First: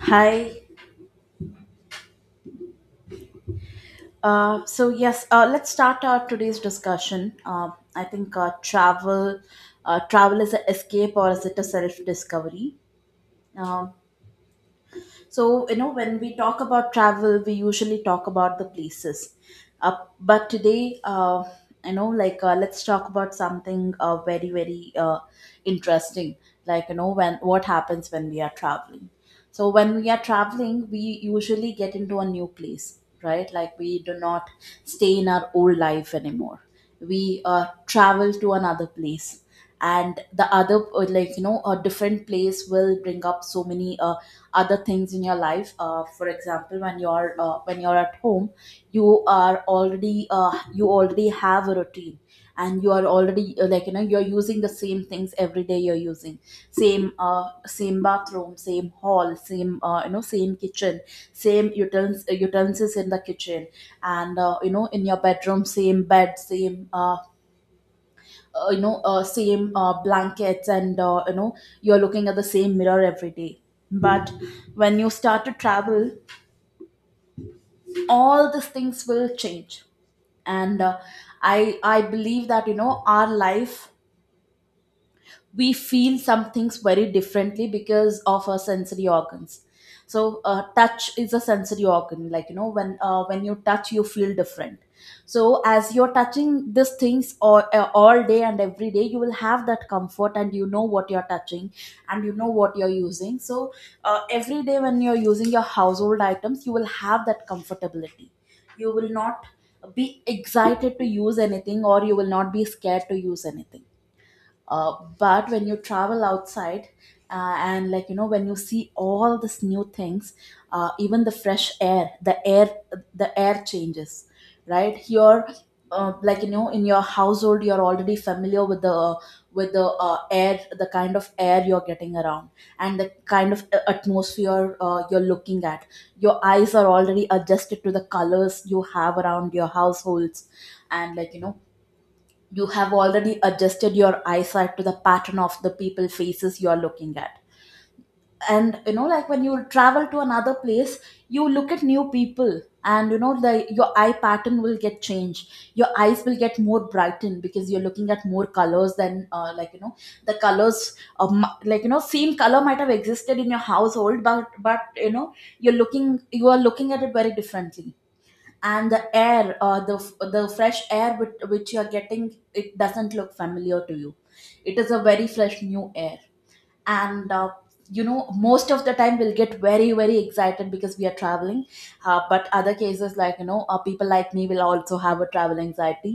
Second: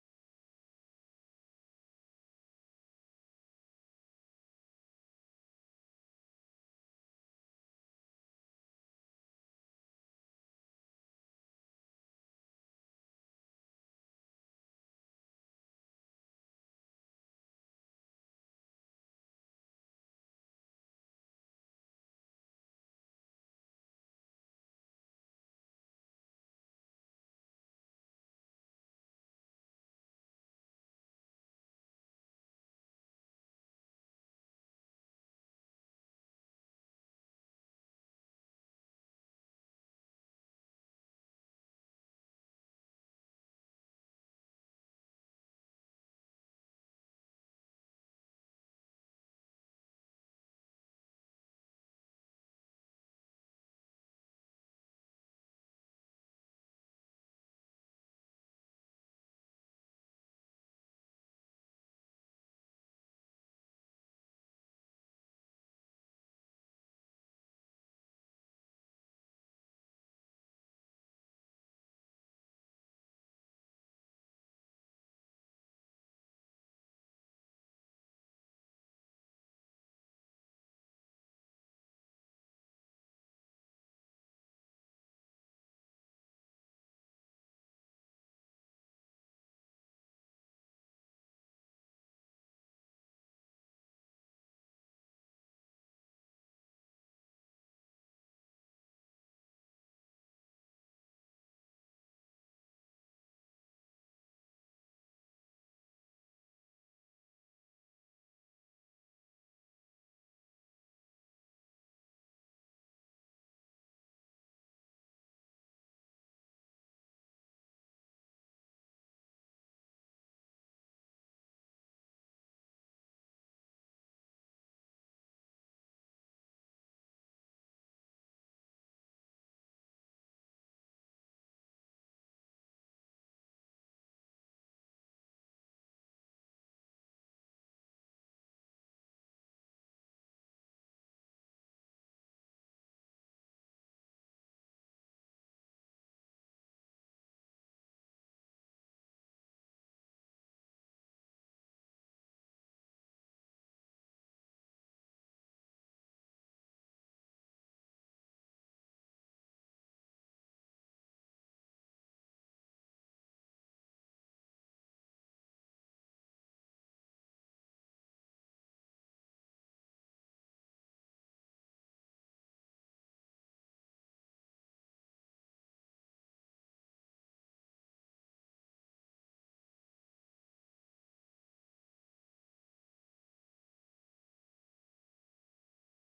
Hi. So yes, let's start our today's discussion. I think travel is an escape, or is it a self-discovery? Um So, when we talk about travel, we usually talk about the places. But today, let's talk about something very, very interesting. Like, when what happens when we are traveling. So, when we are traveling, we usually get into a new place, right? Like, we do not stay in our old life anymore. We travel to another place, and the other like, a different place will bring up so many other things in your life. For example, when you're at home, you already have a routine, and you are already like, you're using the same things every day. You're using same bathroom, same hall, same you know same kitchen, same utensils in the kitchen, and in your bedroom, same bed, same blankets, and you're looking at the same mirror every day. But when you start to travel, all these things will change. And I believe that, our life, we feel some things very differently because of our sensory organs. So touch is a sensory organ. Like, when you touch, you feel different. So, as you're touching these things all day and every day, you will have that comfort, and you know what you're touching, and you know what you're using. So every day, when you're using your household items, you will have that comfortability. You will not be excited to use anything, or you will not be scared to use anything. uh, but when you travel outside, and, like, when you see all these new things, even the fresh air, the air changes right here. Like, in your household, you're already familiar with the air, the kind of air you're getting around, and the kind of atmosphere you're looking at. Your eyes are already adjusted to the colors you have around your households. And, like, you have already adjusted your eyesight to the pattern of the people faces you are looking at. And, like, when you travel to another place, you look at new people, and you know the your eye pattern will get changed. Your eyes will get more brightened, because you're looking at more colors than, like, the colors of, like, same color might have existed in your household, but, you are looking at it very differently. And the air, the fresh air which you are getting, it doesn't look familiar to you. It is a very fresh new air. And most of the time we'll get very, very excited, because we are traveling. But, other cases, like, people like me will also have a travel anxiety.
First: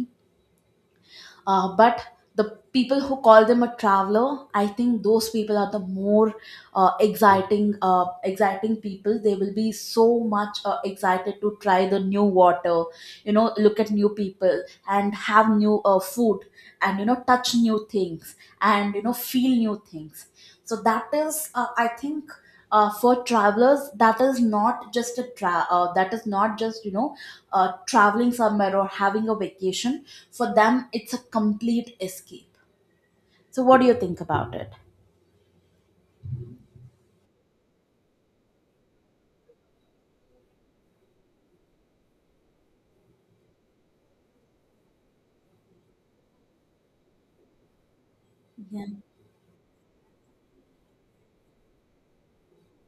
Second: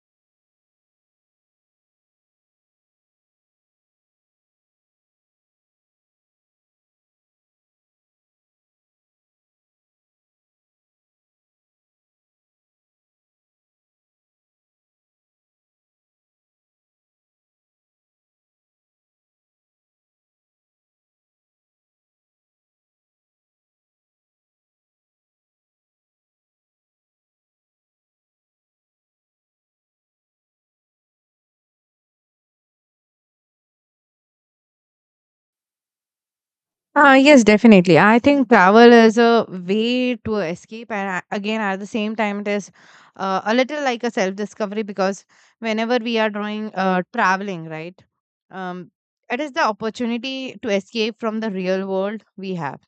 But the people who call them a traveler, I think those people are the more exciting people. They will be so much excited to try the new water, look at new people, and have new food, and touch new things, and feel new things. So that is, I think, for travelers, that is not just that is not just, traveling somewhere or having a vacation; for them it's a complete escape. So, what do you think about it? Yes, definitely. I think travel is a way to escape, and again, at the same time, it is a little like a self discovery because whenever we are doing traveling, right, Yeah, um, it is the opportunity to escape from the real world we have.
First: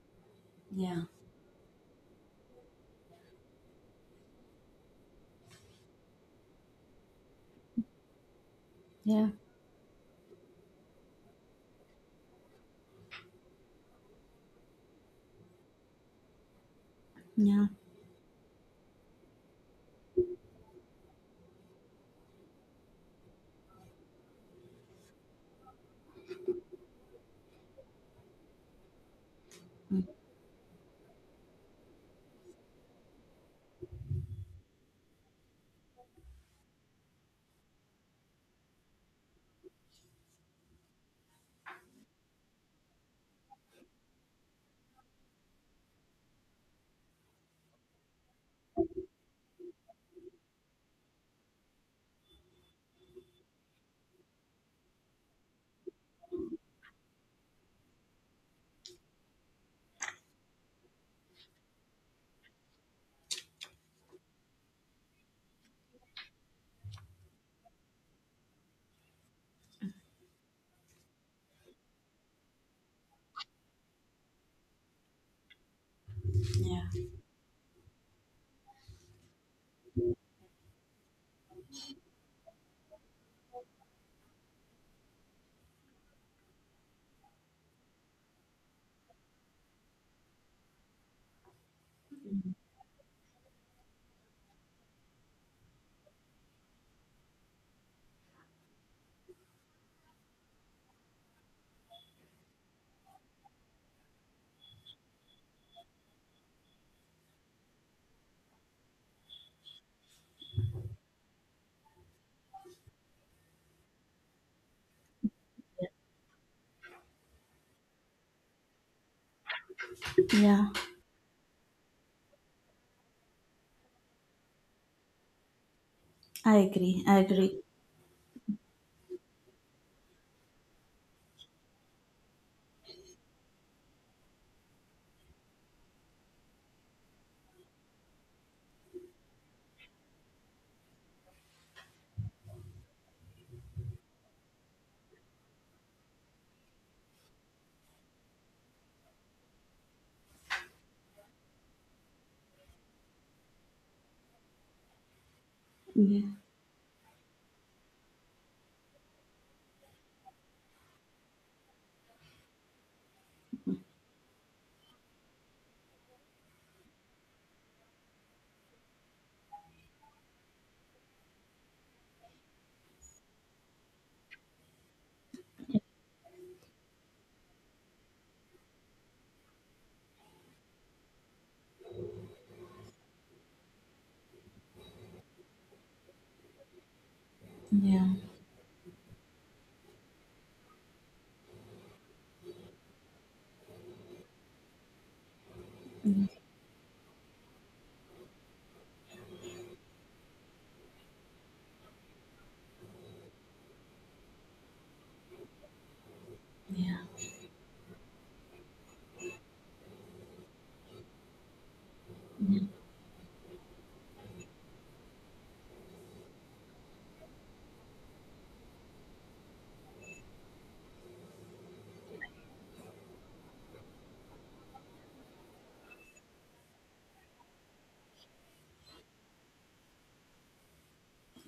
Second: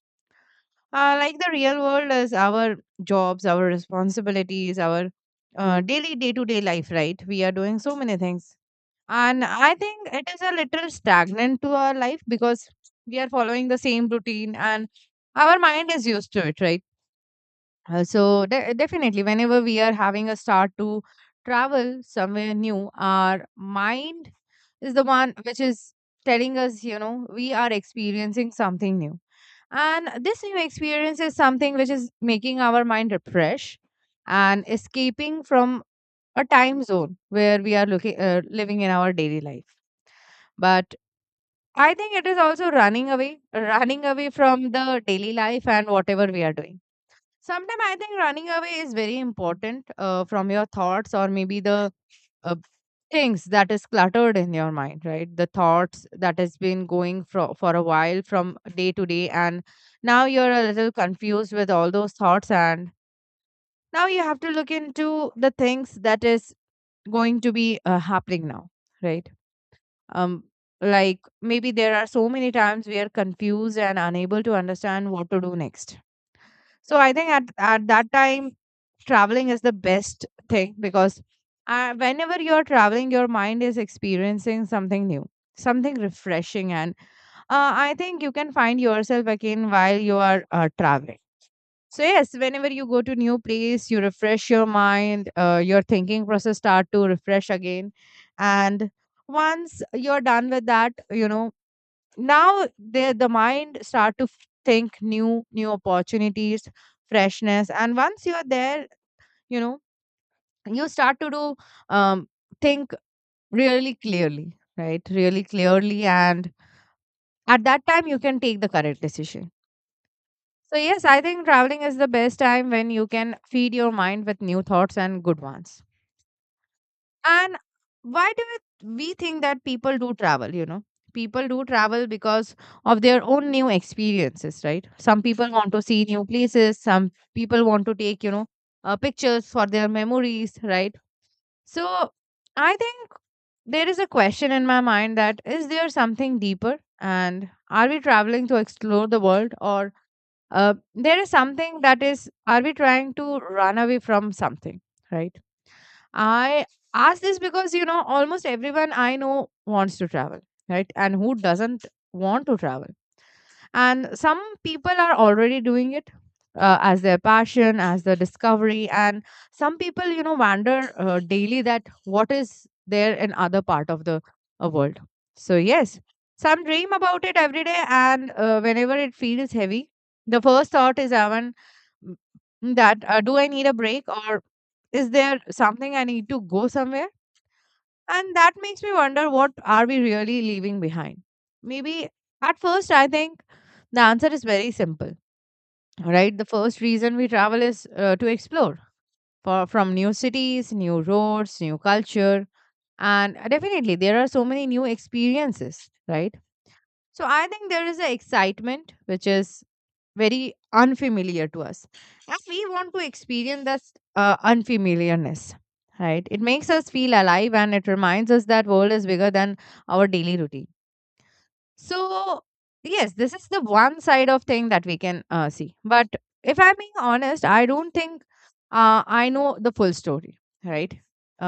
yeah, Like the real world is our jobs, our responsibilities, our daily day to day life, right? We are doing so many things yeah, and I think it is a little stagnant to our life because we are following the same routine and our mind is used to it, right? yeah. So, definitely, whenever we are having a start to travel somewhere new, our mind is the one which is telling us, we are experiencing something new. Mm. And this new experience is something which is making our mind refresh and escaping from a time zone where we are looking, living in our daily life, but I think it is also running away from the daily life and whatever we are doing. Sometimes I think running away is very important from your thoughts, or maybe the uh, things that is cluttered in your mind, right? The thoughts that has been going for a while from day to day. And now you're a little confused with all those thoughts. And now you have to look into the things that is going to be happening now, right? um like maybe there are so many times we are confused and unable to understand what to do next. Yeah, So I think at that time traveling is the best thing, because whenever you're traveling your mind is experiencing something new, something refreshing, and I think you can find yourself again while you are traveling. So yes, whenever you go to new place, you refresh your mind, your thinking process start to refresh again, and once you're done with that, now the mind start to think new opportunities, freshness, and once you're there, you know you start to do um, think really clearly, right? Really clearly, and at that time you can take the correct decision. yeah. So, yes, I think traveling is the best time when you can feed your mind with new thoughts and good ones. I agree. I And agree. why do we think that people do travel? People do travel because of their own new experiences, right? Some people want to see new places, some people want to take, pictures for their memories, right? So, I think there is a question in my mind, that is there something deeper? And are we traveling to explore the world, or there is something that is, are we trying to run away from something, right? Yeah, I ask this because almost everyone I know wants to travel, right? And who doesn't want to travel? And some people are already doing it as their passion, as their discovery, and some people wonder daily that what is there in other part of the world. So yes, some dream about it every day, and whenever it feels heavy, the first thought is m- that do I need a break, or is there something I need to go somewhere? yeah. And that makes me wonder, what are we really leaving behind? Maybe at first, I think the answer is very simple, Mm. right? The first reason we travel is to explore from new cities, new roads, new culture. And definitely, there are so many new experiences, right? Yeah, So I think there is an excitement which is very unfamiliar to us. And we want to experience that unfamiliarness, right? It makes us feel alive and it reminds us that world is bigger than our daily routine. So yes, this is the one side of thing that we can see. But if I'm being honest, I don't think I know the full story, right?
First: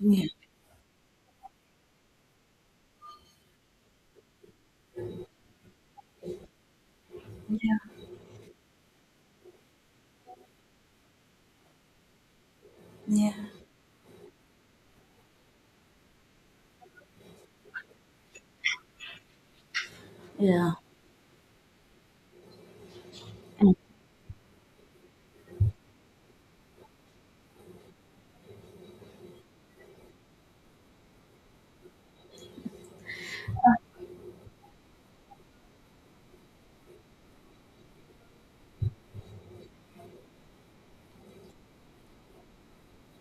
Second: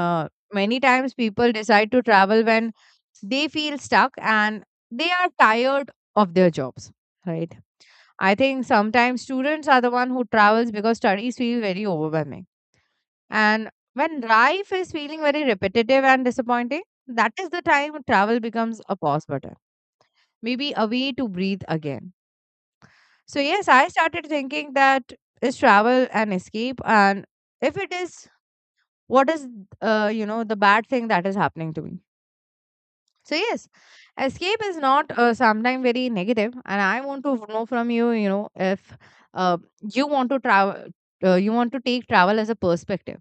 yeah, Many times people decide to travel when they feel stuck and they are tired of their jobs, right? yeah, I think sometimes students are the one who travels because studies feel very overwhelming. yeah, And when life is feeling very repetitive and disappointing, that is the time travel becomes a pause button, maybe a way to breathe again. So, yes, yeah. I started thinking that is travel an escape, and if it is, what is the bad thing that is happening to me? So yes, escape is not sometimes very negative, and I want to know from you, you know if uh, you want to travel, you want to take travel as a perspective,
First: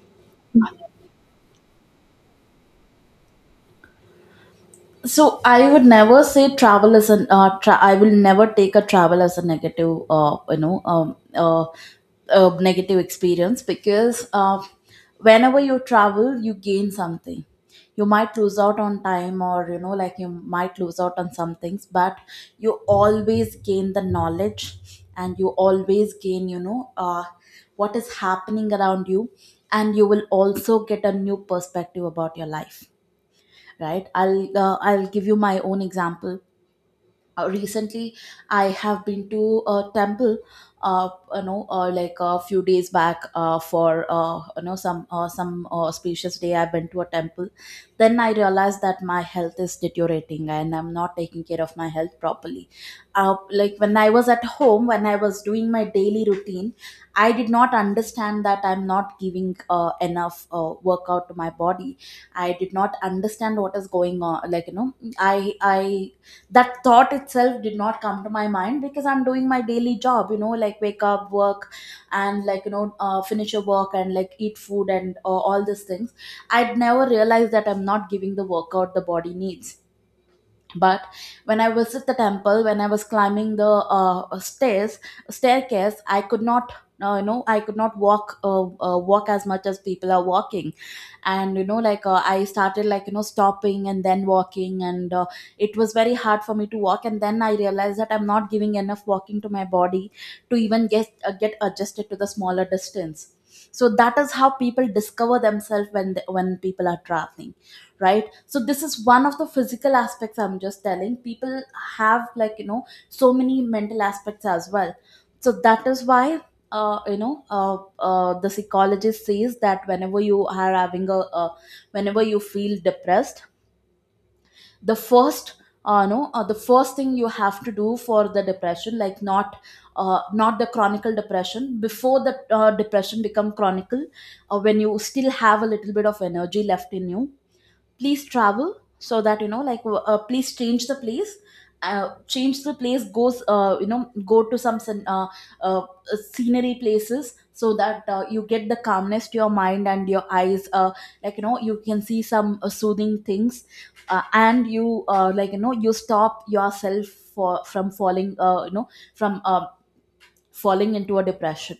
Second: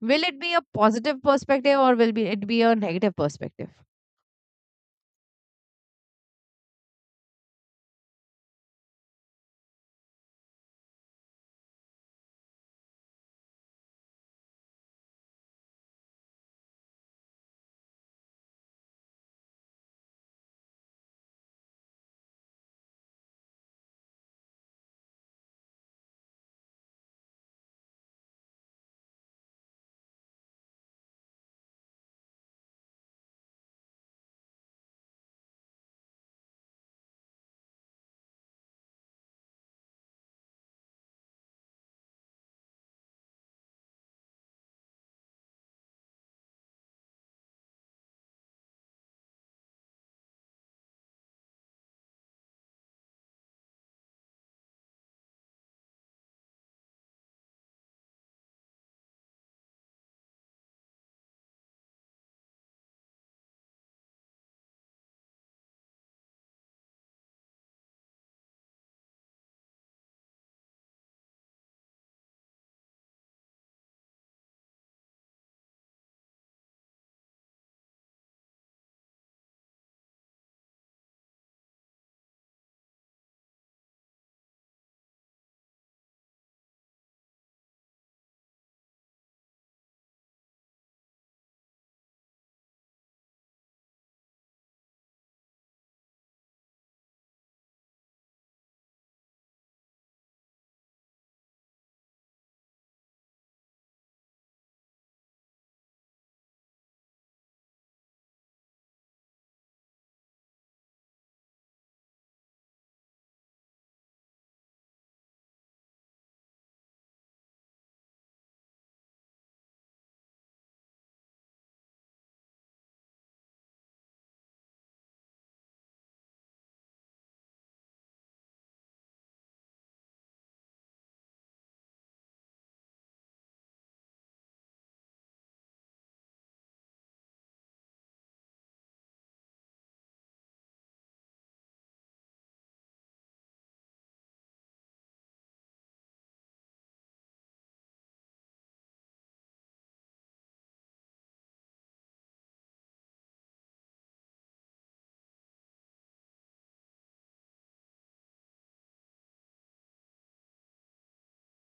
will it be a positive perspective, or will be it be a negative perspective? so I would never say travel as an tra- I will never take a travel as a negative negative experience, because whenever you travel, you gain something. You might lose out on time, or, like, you might lose out on some things, but you always gain the knowledge, and you always gain, what is happening around you. And you will also get a new perspective about your life, right? I'll give you my own example. Recently, I have been to a temple. uh, like, a few days back, for some some auspicious day, I went to a temple. Then I realized that my health is deteriorating and I'm not taking care of my health properly. uh, like, when I was at home, when I was doing my daily routine, I did not understand that I'm not giving enough workout to my body. I did not understand what is going on. Like, I I that thought itself did not come to my mind, because I'm doing my daily job, like, wake up, work, and, like, finish your work, and, like, eat food, and all these things. I'd never realized that I'm not giving the workout the body needs. But when I visit the temple, when I was climbing the stairs staircase, I could not you know I could not walk, walk as much as people are walking. And, like, I started, like, stopping and then walking, and it was very hard for me to walk, and then I realized that I'm not giving enough walking to my body, to even get adjusted to the smaller distance. So that is how people discover themselves, when people are traveling, right? So this is one of the physical aspects I'm just telling. People have, like, so many mental aspects as well. So that is why the psychologist says that, whenever you are having a whenever you feel depressed, the first no the first thing you have to do for the depression, like, not the chronic depression, before the depression become chronic, when you still have a little bit of energy left in you, please travel. So that, like, please change the place. Change the place, goes you know go to some uh, scenery places, so that you get the calmness to your mind, and your eyes, like, you can see some soothing things. And you like, you stop yourself for from falling into a depression.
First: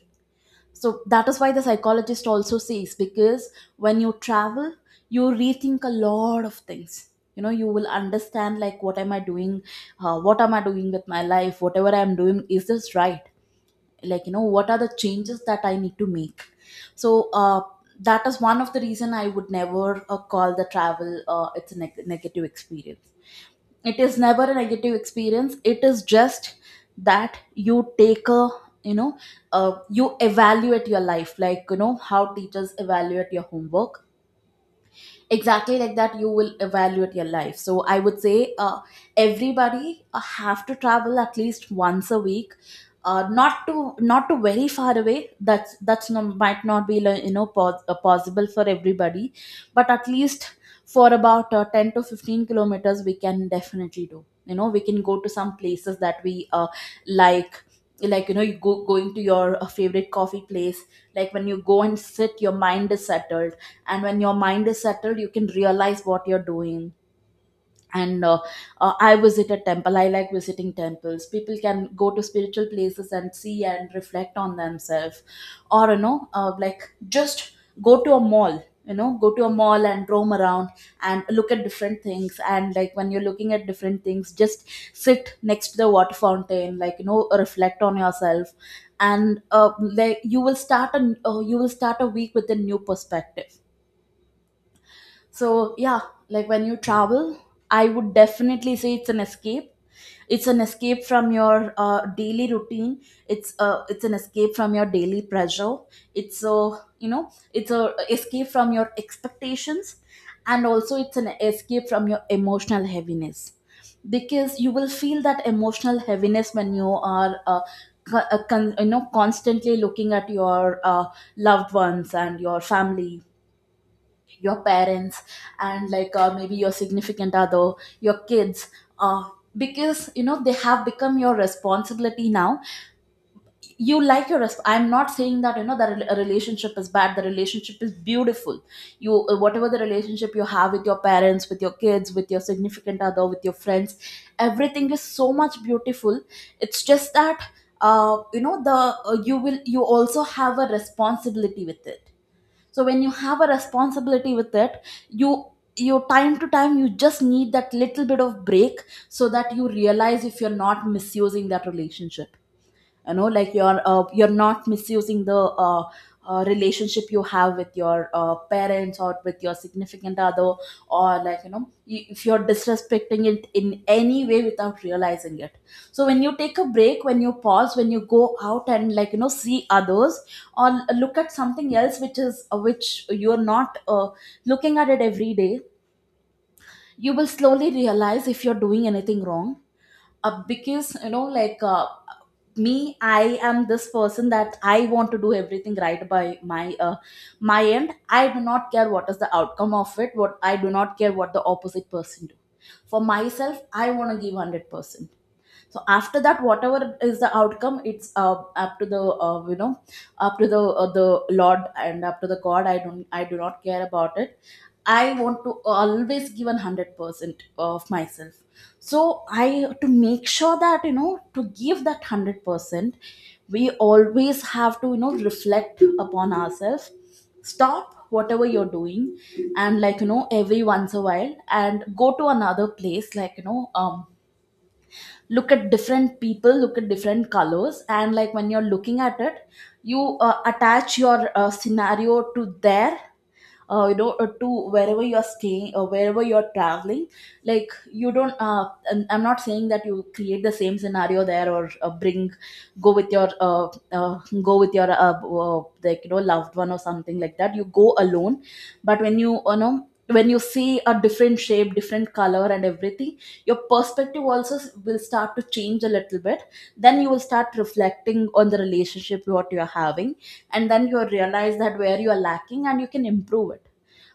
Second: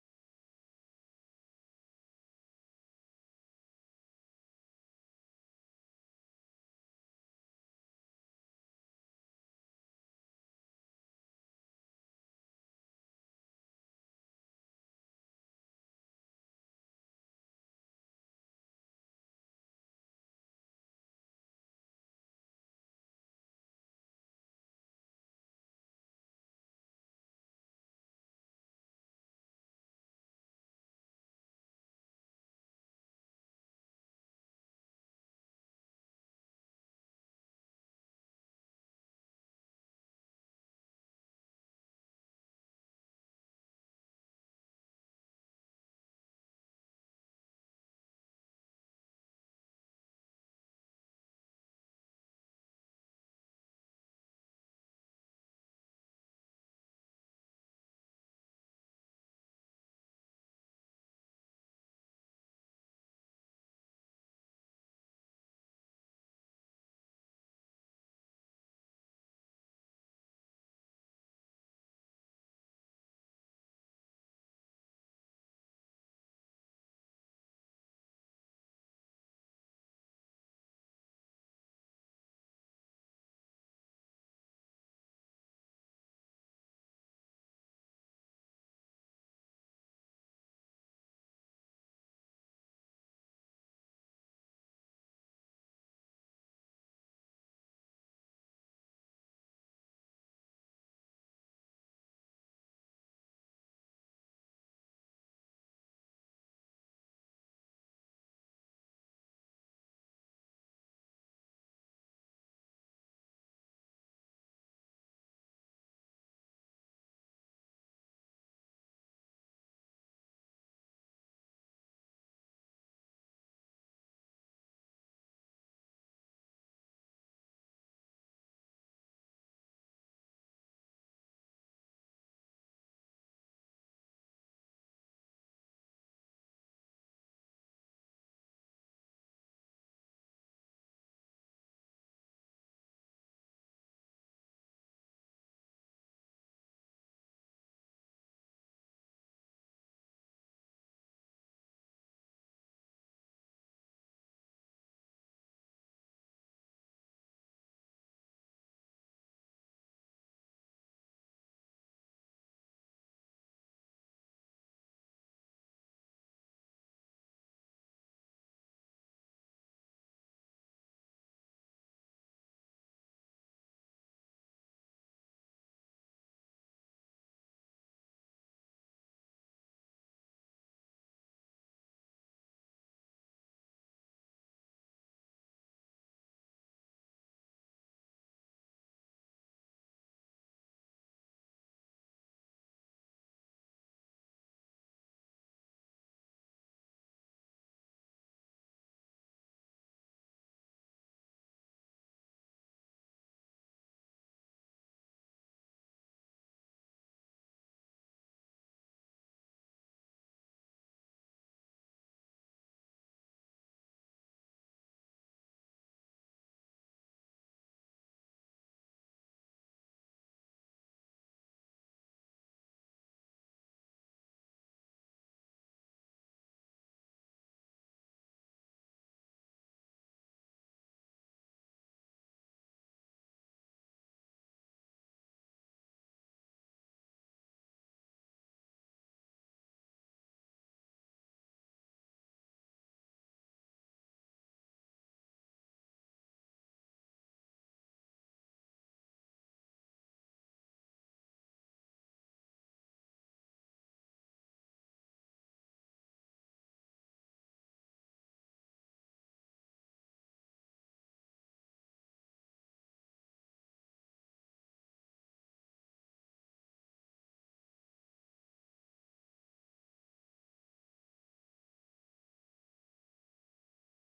So that is why the psychologist also says, because when you travel, you rethink a lot of things. You will understand, like, what am I doing with my life, whatever I'm doing, is this right? Like, what are the changes that I need to make. So that is one of the reason I would never call the travel, it's a negative experience. It is never a negative experience. It is just that you know you evaluate your life, like, how teachers evaluate your homework. Exactly like that, you will evaluate your life. So I would say, everybody have to travel at least once a week. Not to very far away, that's, no, might not be, like, possible for everybody. But at least for about 10 to 15 kilometers we can definitely do. We can go to some places that we like like, you go going to your favorite coffee place. Like, when you go and sit, your mind is settled. And when your mind is settled, you can realize what you're doing. And I visit a temple, I like visiting temples. People can go to spiritual places and see and reflect on themselves. Or, like, just go to a mall. Go to a mall and roam around, and look at different things, and, like, when you're looking at different things, just sit next to the water fountain, like, reflect on yourself. And like, you will start a week with a new perspective. So yeah, like, when you travel, I would definitely say it's an escape. It's an escape from your daily routine. It's an escape from your daily pressure. It's a escape from your expectations, and also it's an escape from your emotional heaviness, because you will feel that emotional heaviness when you are. Constantly looking at your loved ones and your family, your parents, and like maybe your significant other, your kids. uh, because you know, they have become your responsibility now. You like your resp- I'm not saying that that a relationship is bad. The relationship is beautiful. You Whatever the relationship you have with your parents, with your kids, with your significant other, with your friends, everything is so much beautiful. It's just that, you know the you will you also have a responsibility with it. So when you have a responsibility with it, you you, time to time, you just need that little bit of break, so that you realize if you're not misusing that relationship. Like, you're not misusing the uh, relationship you have with your parents or with your significant other, or like if you're disrespecting it in any way without realizing it. So when you take a break, when you pause, when you go out and like see others, or look at something else which is which you're not looking at it every day, you will slowly realize if you're doing anything wrong. Because like, me, I am this person that I want to do everything right by my end. I do not care what is the outcome of it. What I do not care what the opposite person do. For myself, I want to give 100%. So after that, whatever is the outcome, it's up to the you know up to the lord, and up to the god. I do not care about it. I want to always give an 100% of myself. So I, to make sure that to give that 100%, we always have to reflect upon ourselves. Stop whatever you're doing, and like every once a while, and go to another place, like look at different people, look at different colors. And like when you're looking at it, you attach your scenario to there, to wherever you are staying or wherever you are traveling. Like you don't and I'm not saying that you create the same scenario there, or bring go with your uh, go with your loved one, or something like that. You go alone. But when you see a different shape, different color, and everything, your perspective also will start to change a little bit. Then you will start reflecting on the relationship what you are having, and then you realize that where you are lacking and you can improve it.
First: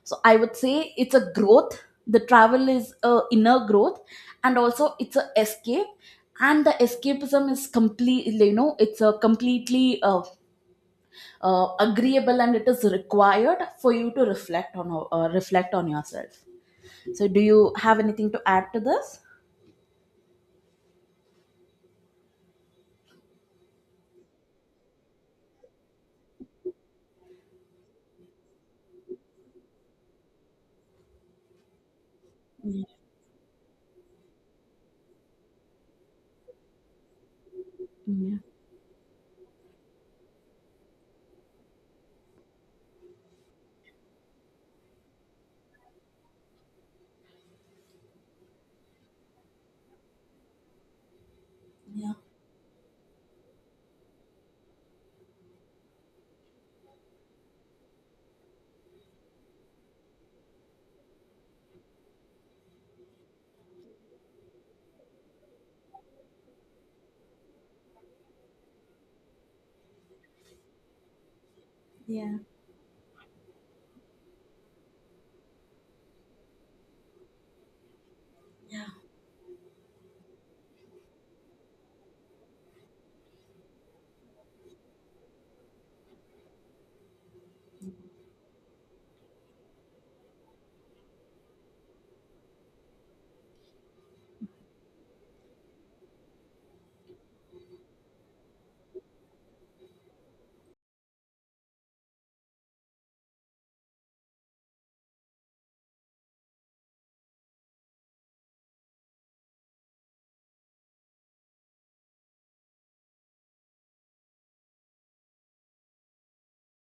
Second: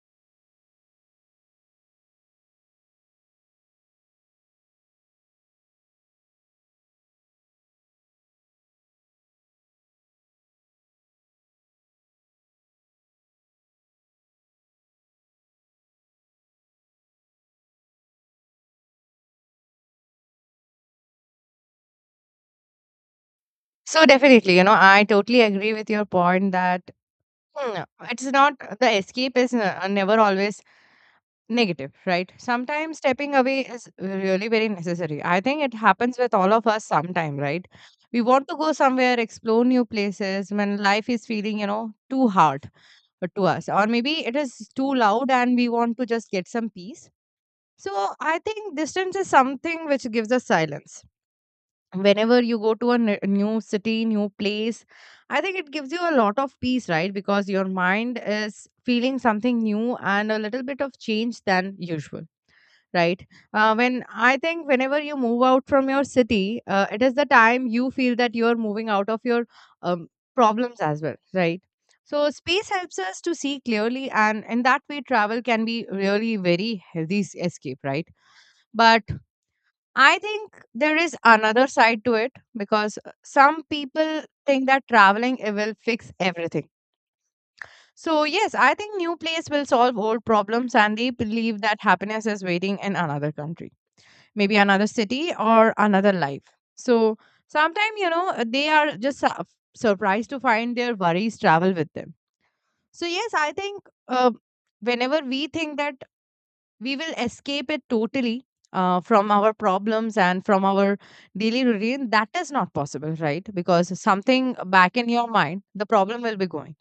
So I would say it's a growth. The travel is a inner growth, and also it's a escape. And the escapism is complete. It's a completely agreeable, and it is required for you to reflect on yourself. So, do you have anything to add to this? So definitely, I totally agree with your point that hmm, it's not, the escape is never always negative, right? Sometimes stepping away is really very necessary. I think it happens with all of us sometime, right? We Yeah, want to go somewhere, explore new places when life is feeling, too hard to us. Or maybe it is too loud and we want to just get some peace. So I think distance is something which gives us silence. yeah, Whenever you go to a new city, new place, I think it gives you a lot of peace, right? Because your mind is feeling something new and a little bit of change than usual, right? When I think whenever you move out from your city, it is the time you feel that you are moving out of your um, problems as well, right? So yeah, space helps us to see clearly, and in that way, travel can be really very healthy escape, right? yeah. But I think there is another side to it, because some people think that traveling it will fix everything. So yes, I think new place will solve old problems, and they believe that happiness is waiting in another country, maybe another city or another life. So sometimes, they are just surprised to find their worries travel with them. So, yes, I think whenever we think that we will escape it totally from our problems and from our daily routine, that is not possible, right? Because something back in your mind, the problem will be going.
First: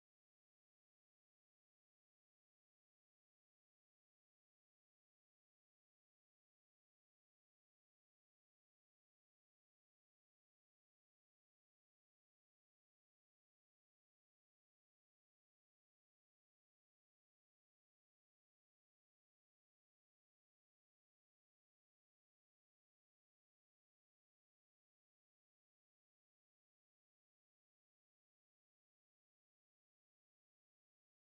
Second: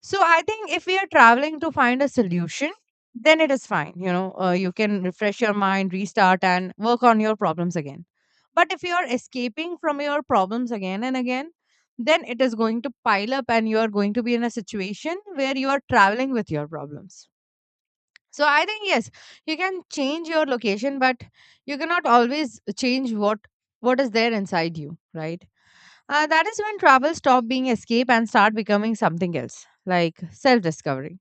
So, I think if we are traveling to find a solution, then it is fine. You can refresh your mind, restart, and work on your problems again. But if you are escaping from your problems again and again, then it is going to pile up and you are going to be in a situation where you are traveling with your problems. So I think yes, you can change your location, but you cannot always change what is there inside you, right? That is when travel stop being escape and start becoming something else, like self discovery.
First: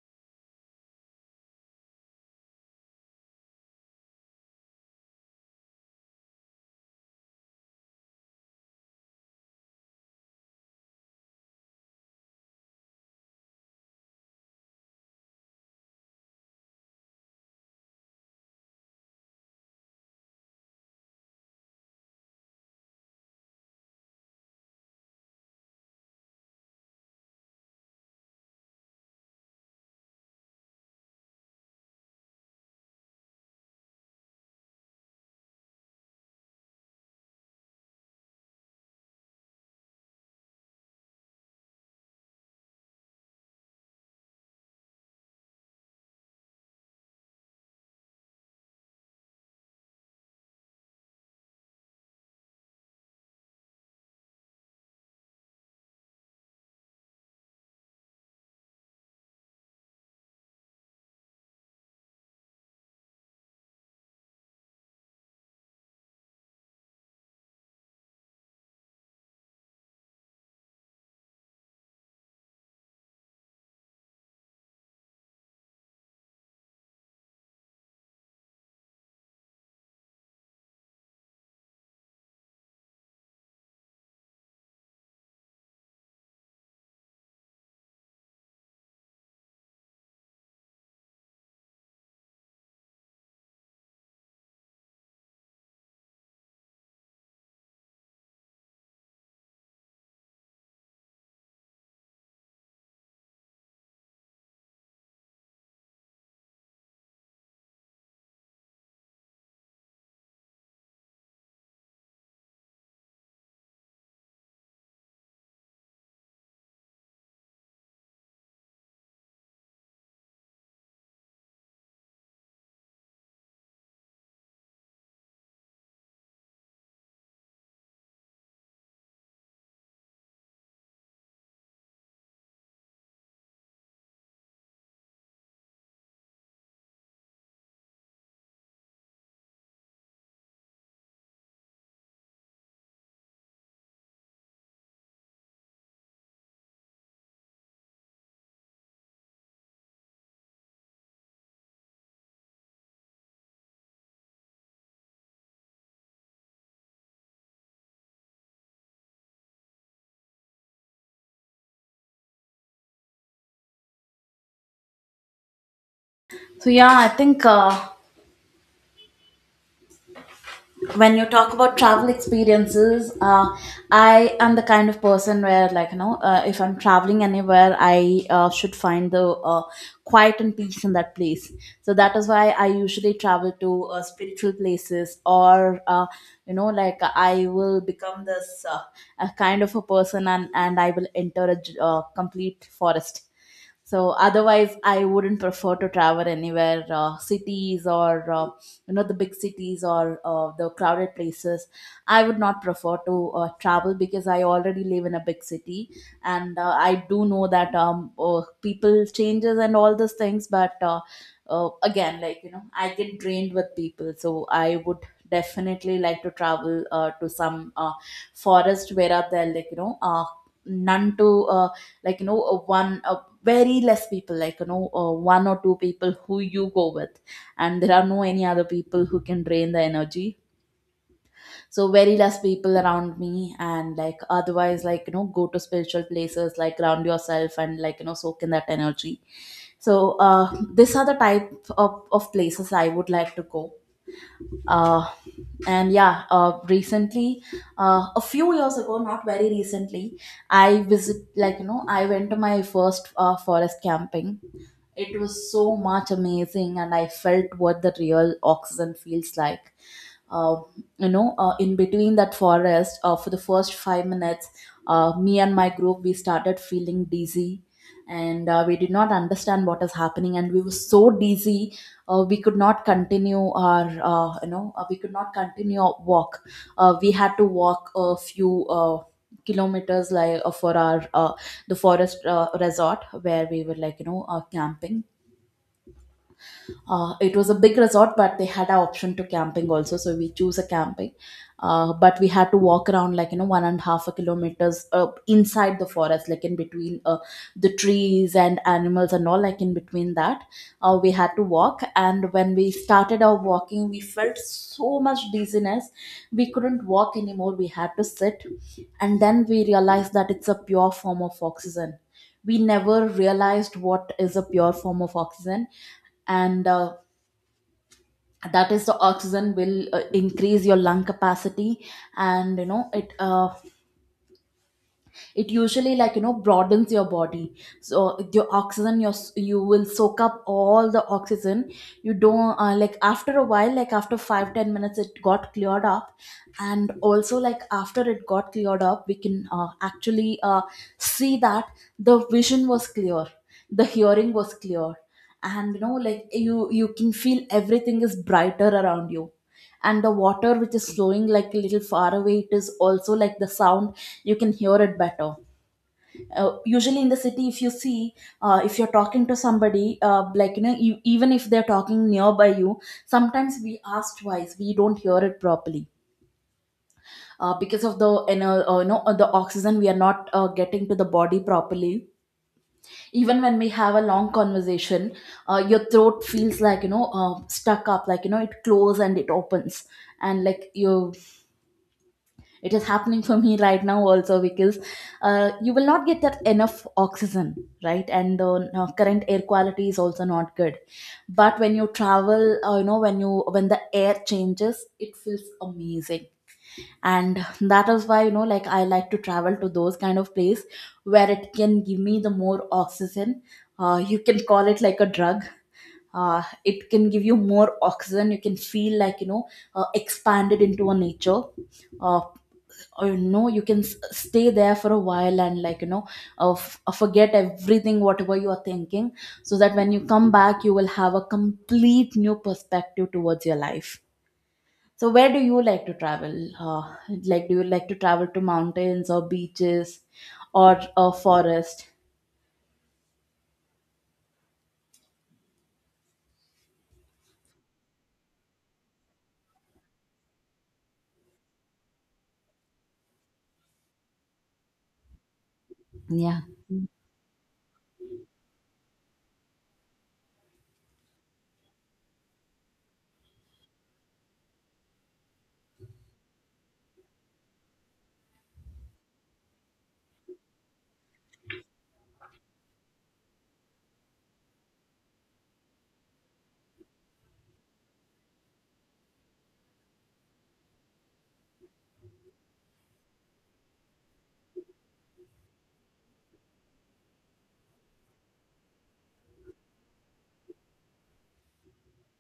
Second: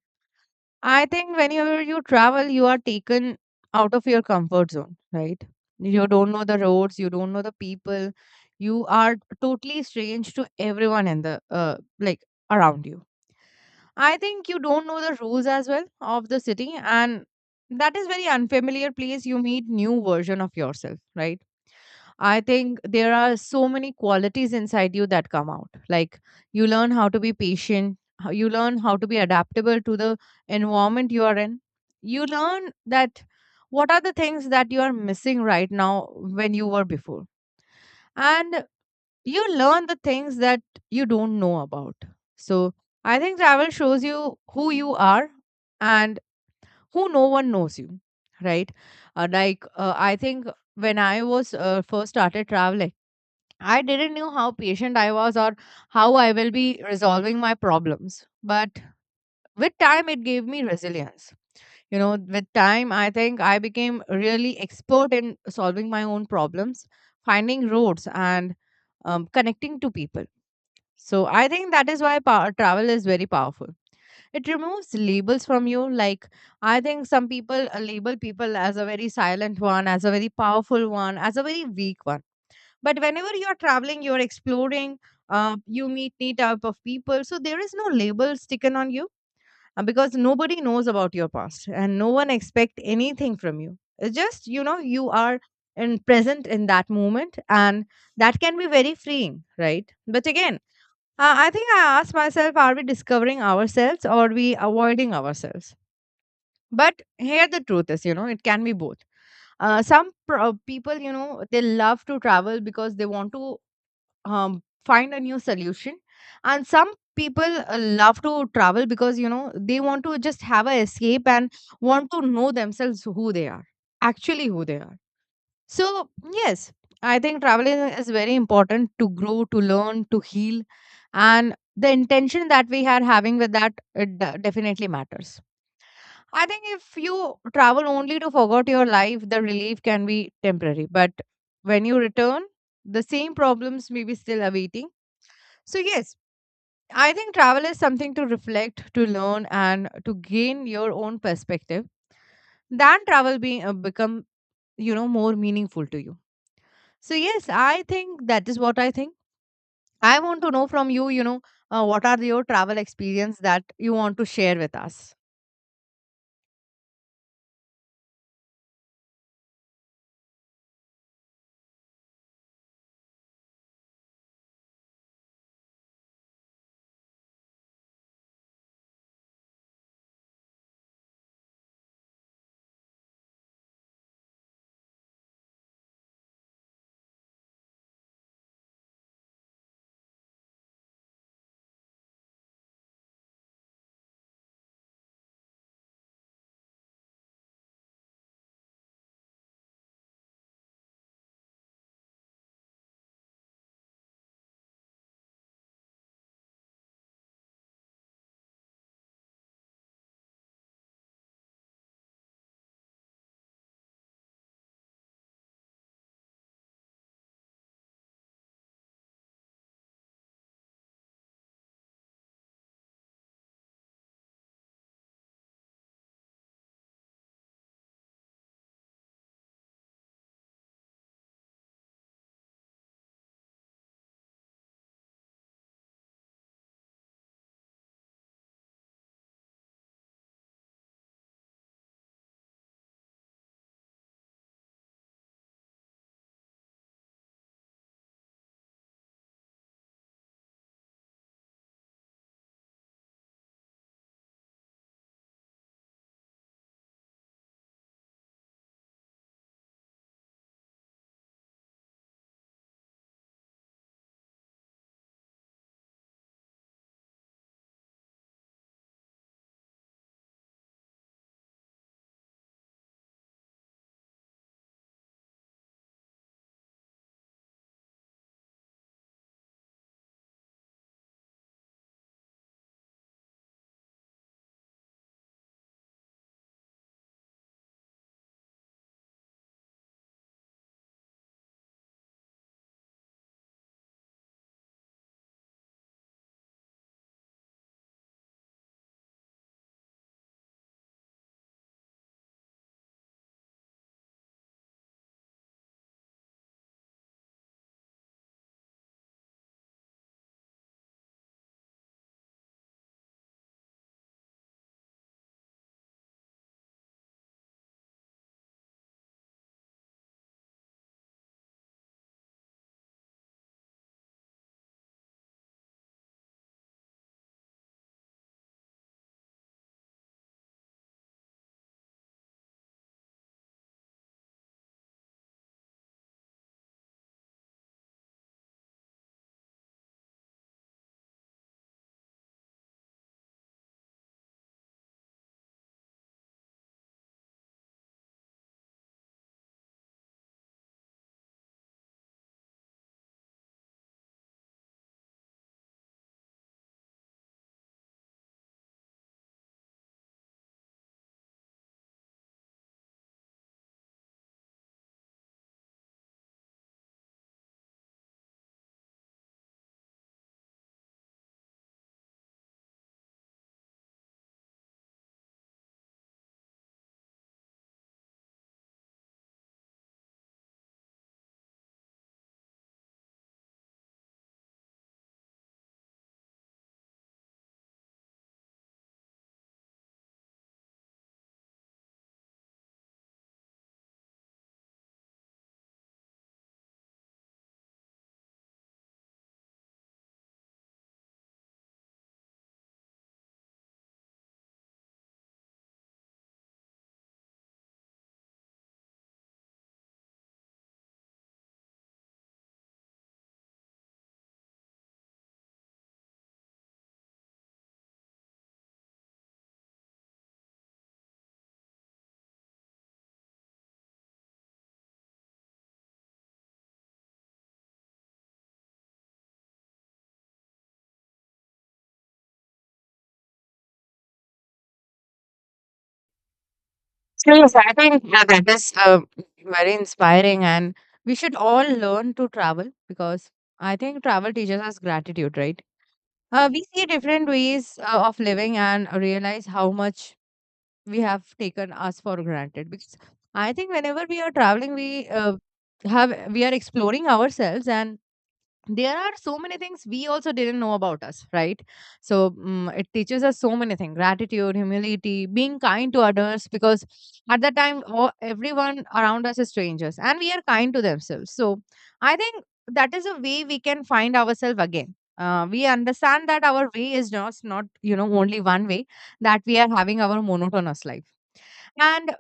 I think whenever you travel, you are taken out of your comfort zone, right? You don't know the roads, you don't know the people, you are totally strange to everyone in the like around you. I think you don't know the rules as well of the city, and that is very unfamiliar place. You meet new version of yourself, right? I think there are so many qualities inside you that come out. Like you learn how to be patient, you learn how to be adaptable to the environment you are in. You learn that what are the things that you are missing right now when you were before. And you learn the things that you don't know about. So I think travel shows you who you are and who no one knows you, right? Like I think when I was first started traveling, I didn't know how patient I was or how I will be resolving my problems. But with time, it gave me resilience. With time, I think I became really expert in solving my own problems, finding roads, and connecting to people. So I think that is why travel is very powerful. It removes labels from you. Like, I think some people label people as a very silent one, as a very powerful one, as a very weak one, but whenever you are traveling, you're exploring. You meet new type of people, so there is no label sticking on you because nobody knows about your past and no one expect anything from you. It's just you are in present in that moment, and that can be very freeing, right? But again, I think I ask myself, are we discovering ourselves or are we avoiding ourselves? But here the truth is, it can be both. People, they love to travel because they want to find a new solution, and some people love to travel because, they want to just have a escape and want to know themselves who they are, actually who they are. So yes, I think traveling is very important to grow, to learn, to heal, and the intention that we are having with that, it definitely matters. I think if you travel only to forget your life, the relief can be temporary, but when you return, the same problems may be still awaiting. So, yes, I think travel is something to reflect, to learn, and to gain your own perspective. Then travel being become, more meaningful to you. So, yes, I think that is what I think. I want to know from you, what are your travel experience that you want to share with us? So yeah, I think, when you talk about travel experiences, I am the kind of person where, like if I'm traveling anywhere, I should find the uh, quiet and peace in that place. So that is why I usually travel to spiritual places, or like I will become this a kind of a person, and I will enter a complete forest. So otherwise, I wouldn't prefer to travel anywhere, cities, or uh, the big cities, or the crowded places. I would not prefer to travel, because I already live in a big city. And I do know that, people changes and all those things, but again, like I get drained with people. So I would definitely like to travel to some forest where are there, like none to, uh, one, very less people, like one or two people who you go with, and there are no any other people who can drain the energy. So very less people around me, and like otherwise, like go to spiritual places, like ground yourself, and like soak in that energy. So these are the type of places I would like to go. uh and yeah, recently, a few years ago, not very recently, I visit like you know I went to my first forest camping. It was so much amazing, and I felt what the real oxygen feels like. Uh, in between that forest, for the first 5 minutes, me and my group, we started feeling dizzy, and we did not understand what is happening, and we were so dizzy, we could not continue our, we could not continue our walk. We had to walk a few kilometers, like for our the forest resort where we were, like camping. It was a big resort, but they had an option to camping also, so we choose a camping, but we had to walk around, like 1.5 kilometers inside the forest, like in between the trees and animals and all, like in between that, we had to walk. And when we started our walking, we felt so much dizziness. We couldn't walk anymore, we had to sit, and then we realized that it's a pure form of oxygen. We never realized what is a pure form of oxygen. And that is, the oxygen will increase your lung capacity, and you know, it usually, like broadens your body. So your oxygen your s- you will soak up all the oxygen. You don't Like after a while, like after 5-10 minutes, it got cleared up. And also, like after it got cleared up, we can actually see that the vision was clear, the hearing was clear, and you know, like you can feel everything is brighter around you. And the water which is flowing like a little far away, it is also, like the sound, you can hear it better. Usually in the city, if you see, if you're talking to somebody, you, even if they're talking nearby you, sometimes we ask twice, we don't hear it properly, because of the you know the oxygen we are not getting to the body properly. Even when we have a long conversation, your throat feels, like stuck up, like it closes and it opens. And like you It is happening for me right now also, because you will not get that enough oxygen, right? And the current air quality is also not good. But when you travel, when the air changes, it feels amazing, and that is why, like I like to travel to those kind of place where it can give me the more oxygen. You can call it like a drug. It can give you more oxygen. You can feel, like expanded into a nature, uh, you can stay there for a while, and like forget everything, whatever you are thinking, so that when you come back, you will have a complete new perspective towards your life. So where do you like to travel? Like, do you like to travel to mountains or beaches, or a forest? So, yes, I think that is very inspiring, and we should all learn to travel, because I think travel teaches us gratitude, right? Yeah, We see different ways of living and realize how much we have taken us for granted, because I think whenever we are traveling, we have we are exploring ourselves, and there are so many things we also didn't know about us, right? So it teaches us so many things: gratitude, humility, being kind to others, because at that time everyone around us is strangers and we are kind to themselves. So I think that is a way we can find ourselves again. We understand that our way is just not, only one way that we are having our monotonous life. And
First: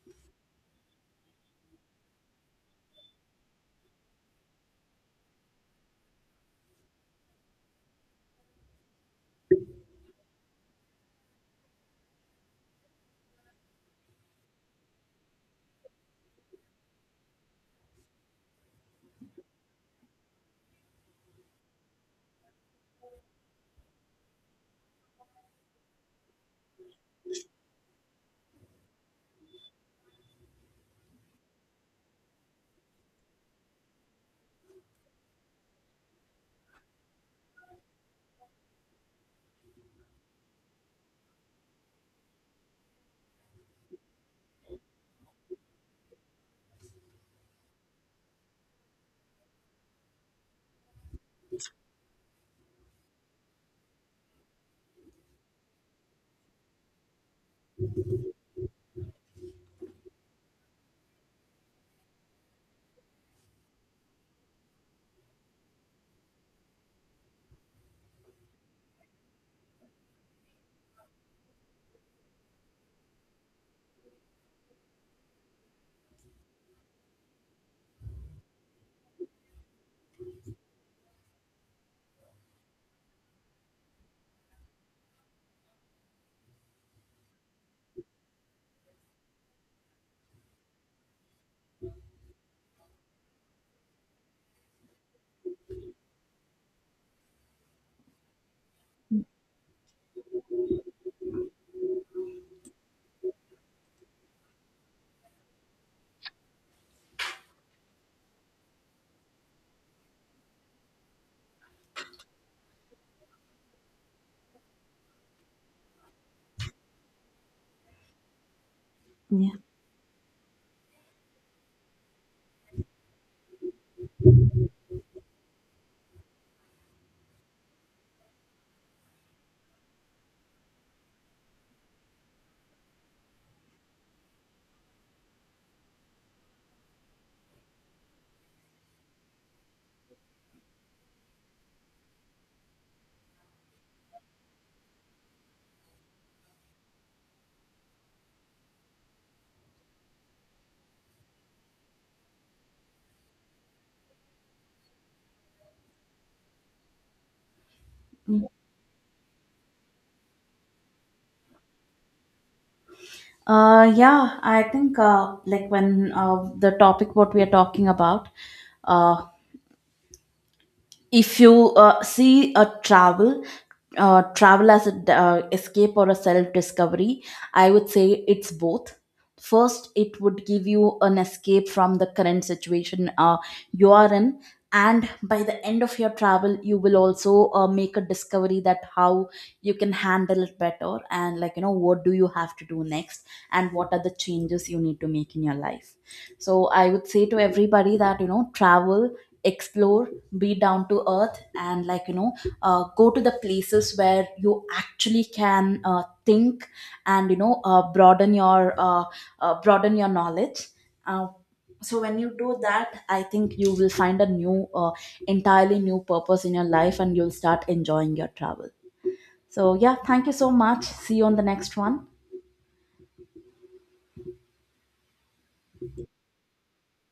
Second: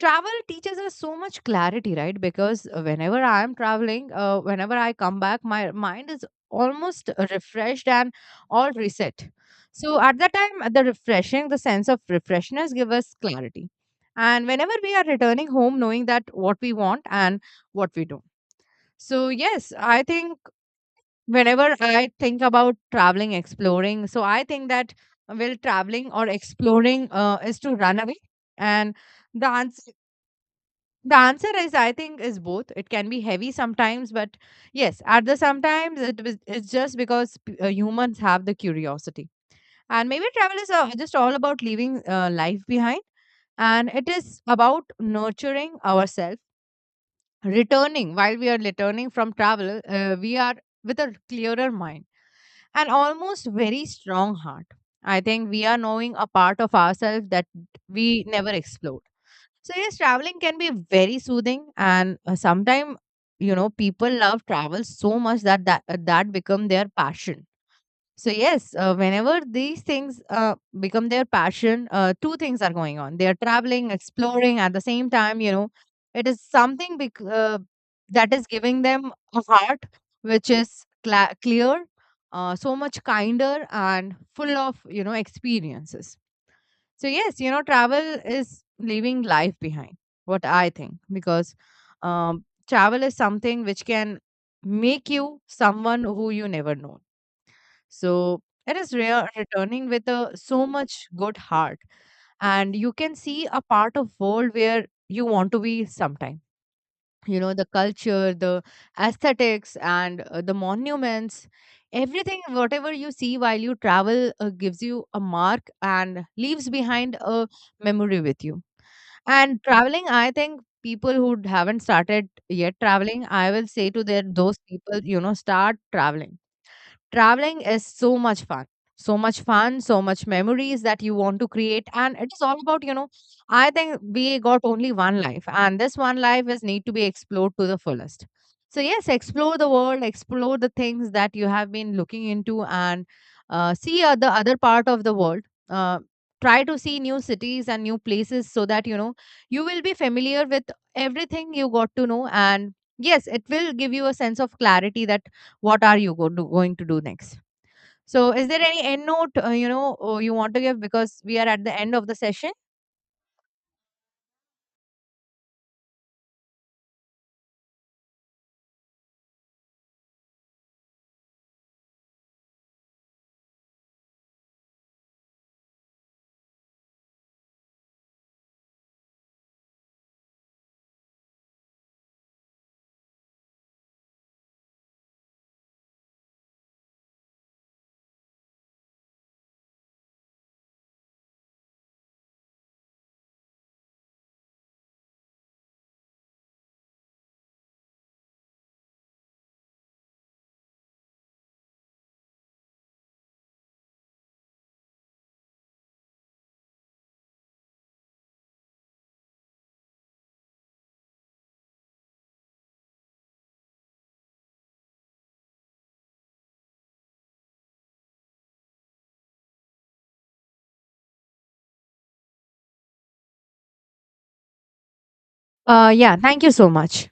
travel teaches us so much clarity, right? Because whenever I am traveling, whenever I come back, my mind is almost refreshed and all reset. So at that time, the refreshing, the sense of refreshness give us clarity. And whenever we are returning home, knowing that what we want and what we don't. So yes, I think whenever I think about traveling, exploring, so I think that, well, traveling or exploring is to run away, and the answer the answer is, I think, is both. It can be heavy sometimes, but yes, at the sometimes it was, it's just because humans have the curiosity, and maybe travel is just all about leaving life behind, and it is about nurturing ourselves, returning, while we are returning from travel, we are with a clearer mind and almost very strong heart. I think we are knowing a part of ourselves that we never explored. So yes, traveling can be very soothing, and sometimes, people love travel so much that that become their passion. So yes, whenever these things become their passion, two things are going on. They are traveling, exploring at the same time. You know, it is something that is giving them a heart which is cla clear, so much kinder and full of, experiences. So yes, you know, travel is leaving life behind, what I think, because travel is something which can make you someone who you never know. So it is rare returning with a so much good heart, and you can see a part of world where you want to be sometime. You know, the culture, the aesthetics, and the monuments, everything whatever you see while you travel gives you a mark and leaves behind a memory with you. yeah, And traveling, I think people who haven't started yet traveling, I will say to their those people, you know, start traveling. Traveling is so much fun. So much fun, so much memories that you want to create. And it is all about, you know, I think we got only one life, and this one life is need to be explored to the fullest. So, yes, explore the world, explore the things that you have been looking into, and see the other part of the world. Uh, Try to see new cities and new places so that, you know, you will be familiar with everything you got to know. And yes, it will give you a sense of clarity that what are you go do, going to do next. So is there any end note you want to give, because we are at the end of the session? Yeah. I think, like when, the topic what we are talking about, uh if you see a travel as an escape or a self discovery, I would say it's both. First, it would give you an escape from the current situation you are in, and by the end of your travel you will also make a discovery that how you can handle it better, and like what do you have to do next, and what are the changes you need to make in your life. So I would say to everybody that, travel, explore, be down to earth, and like go to the places where you actually can think, and you know, broaden your knowledge, uh, so when you do that, I think you will find a new entirely new purpose in your life, and you'll start enjoying your travel. So yeah, thank you so much. See you on the next one. Yeah, thank you so much.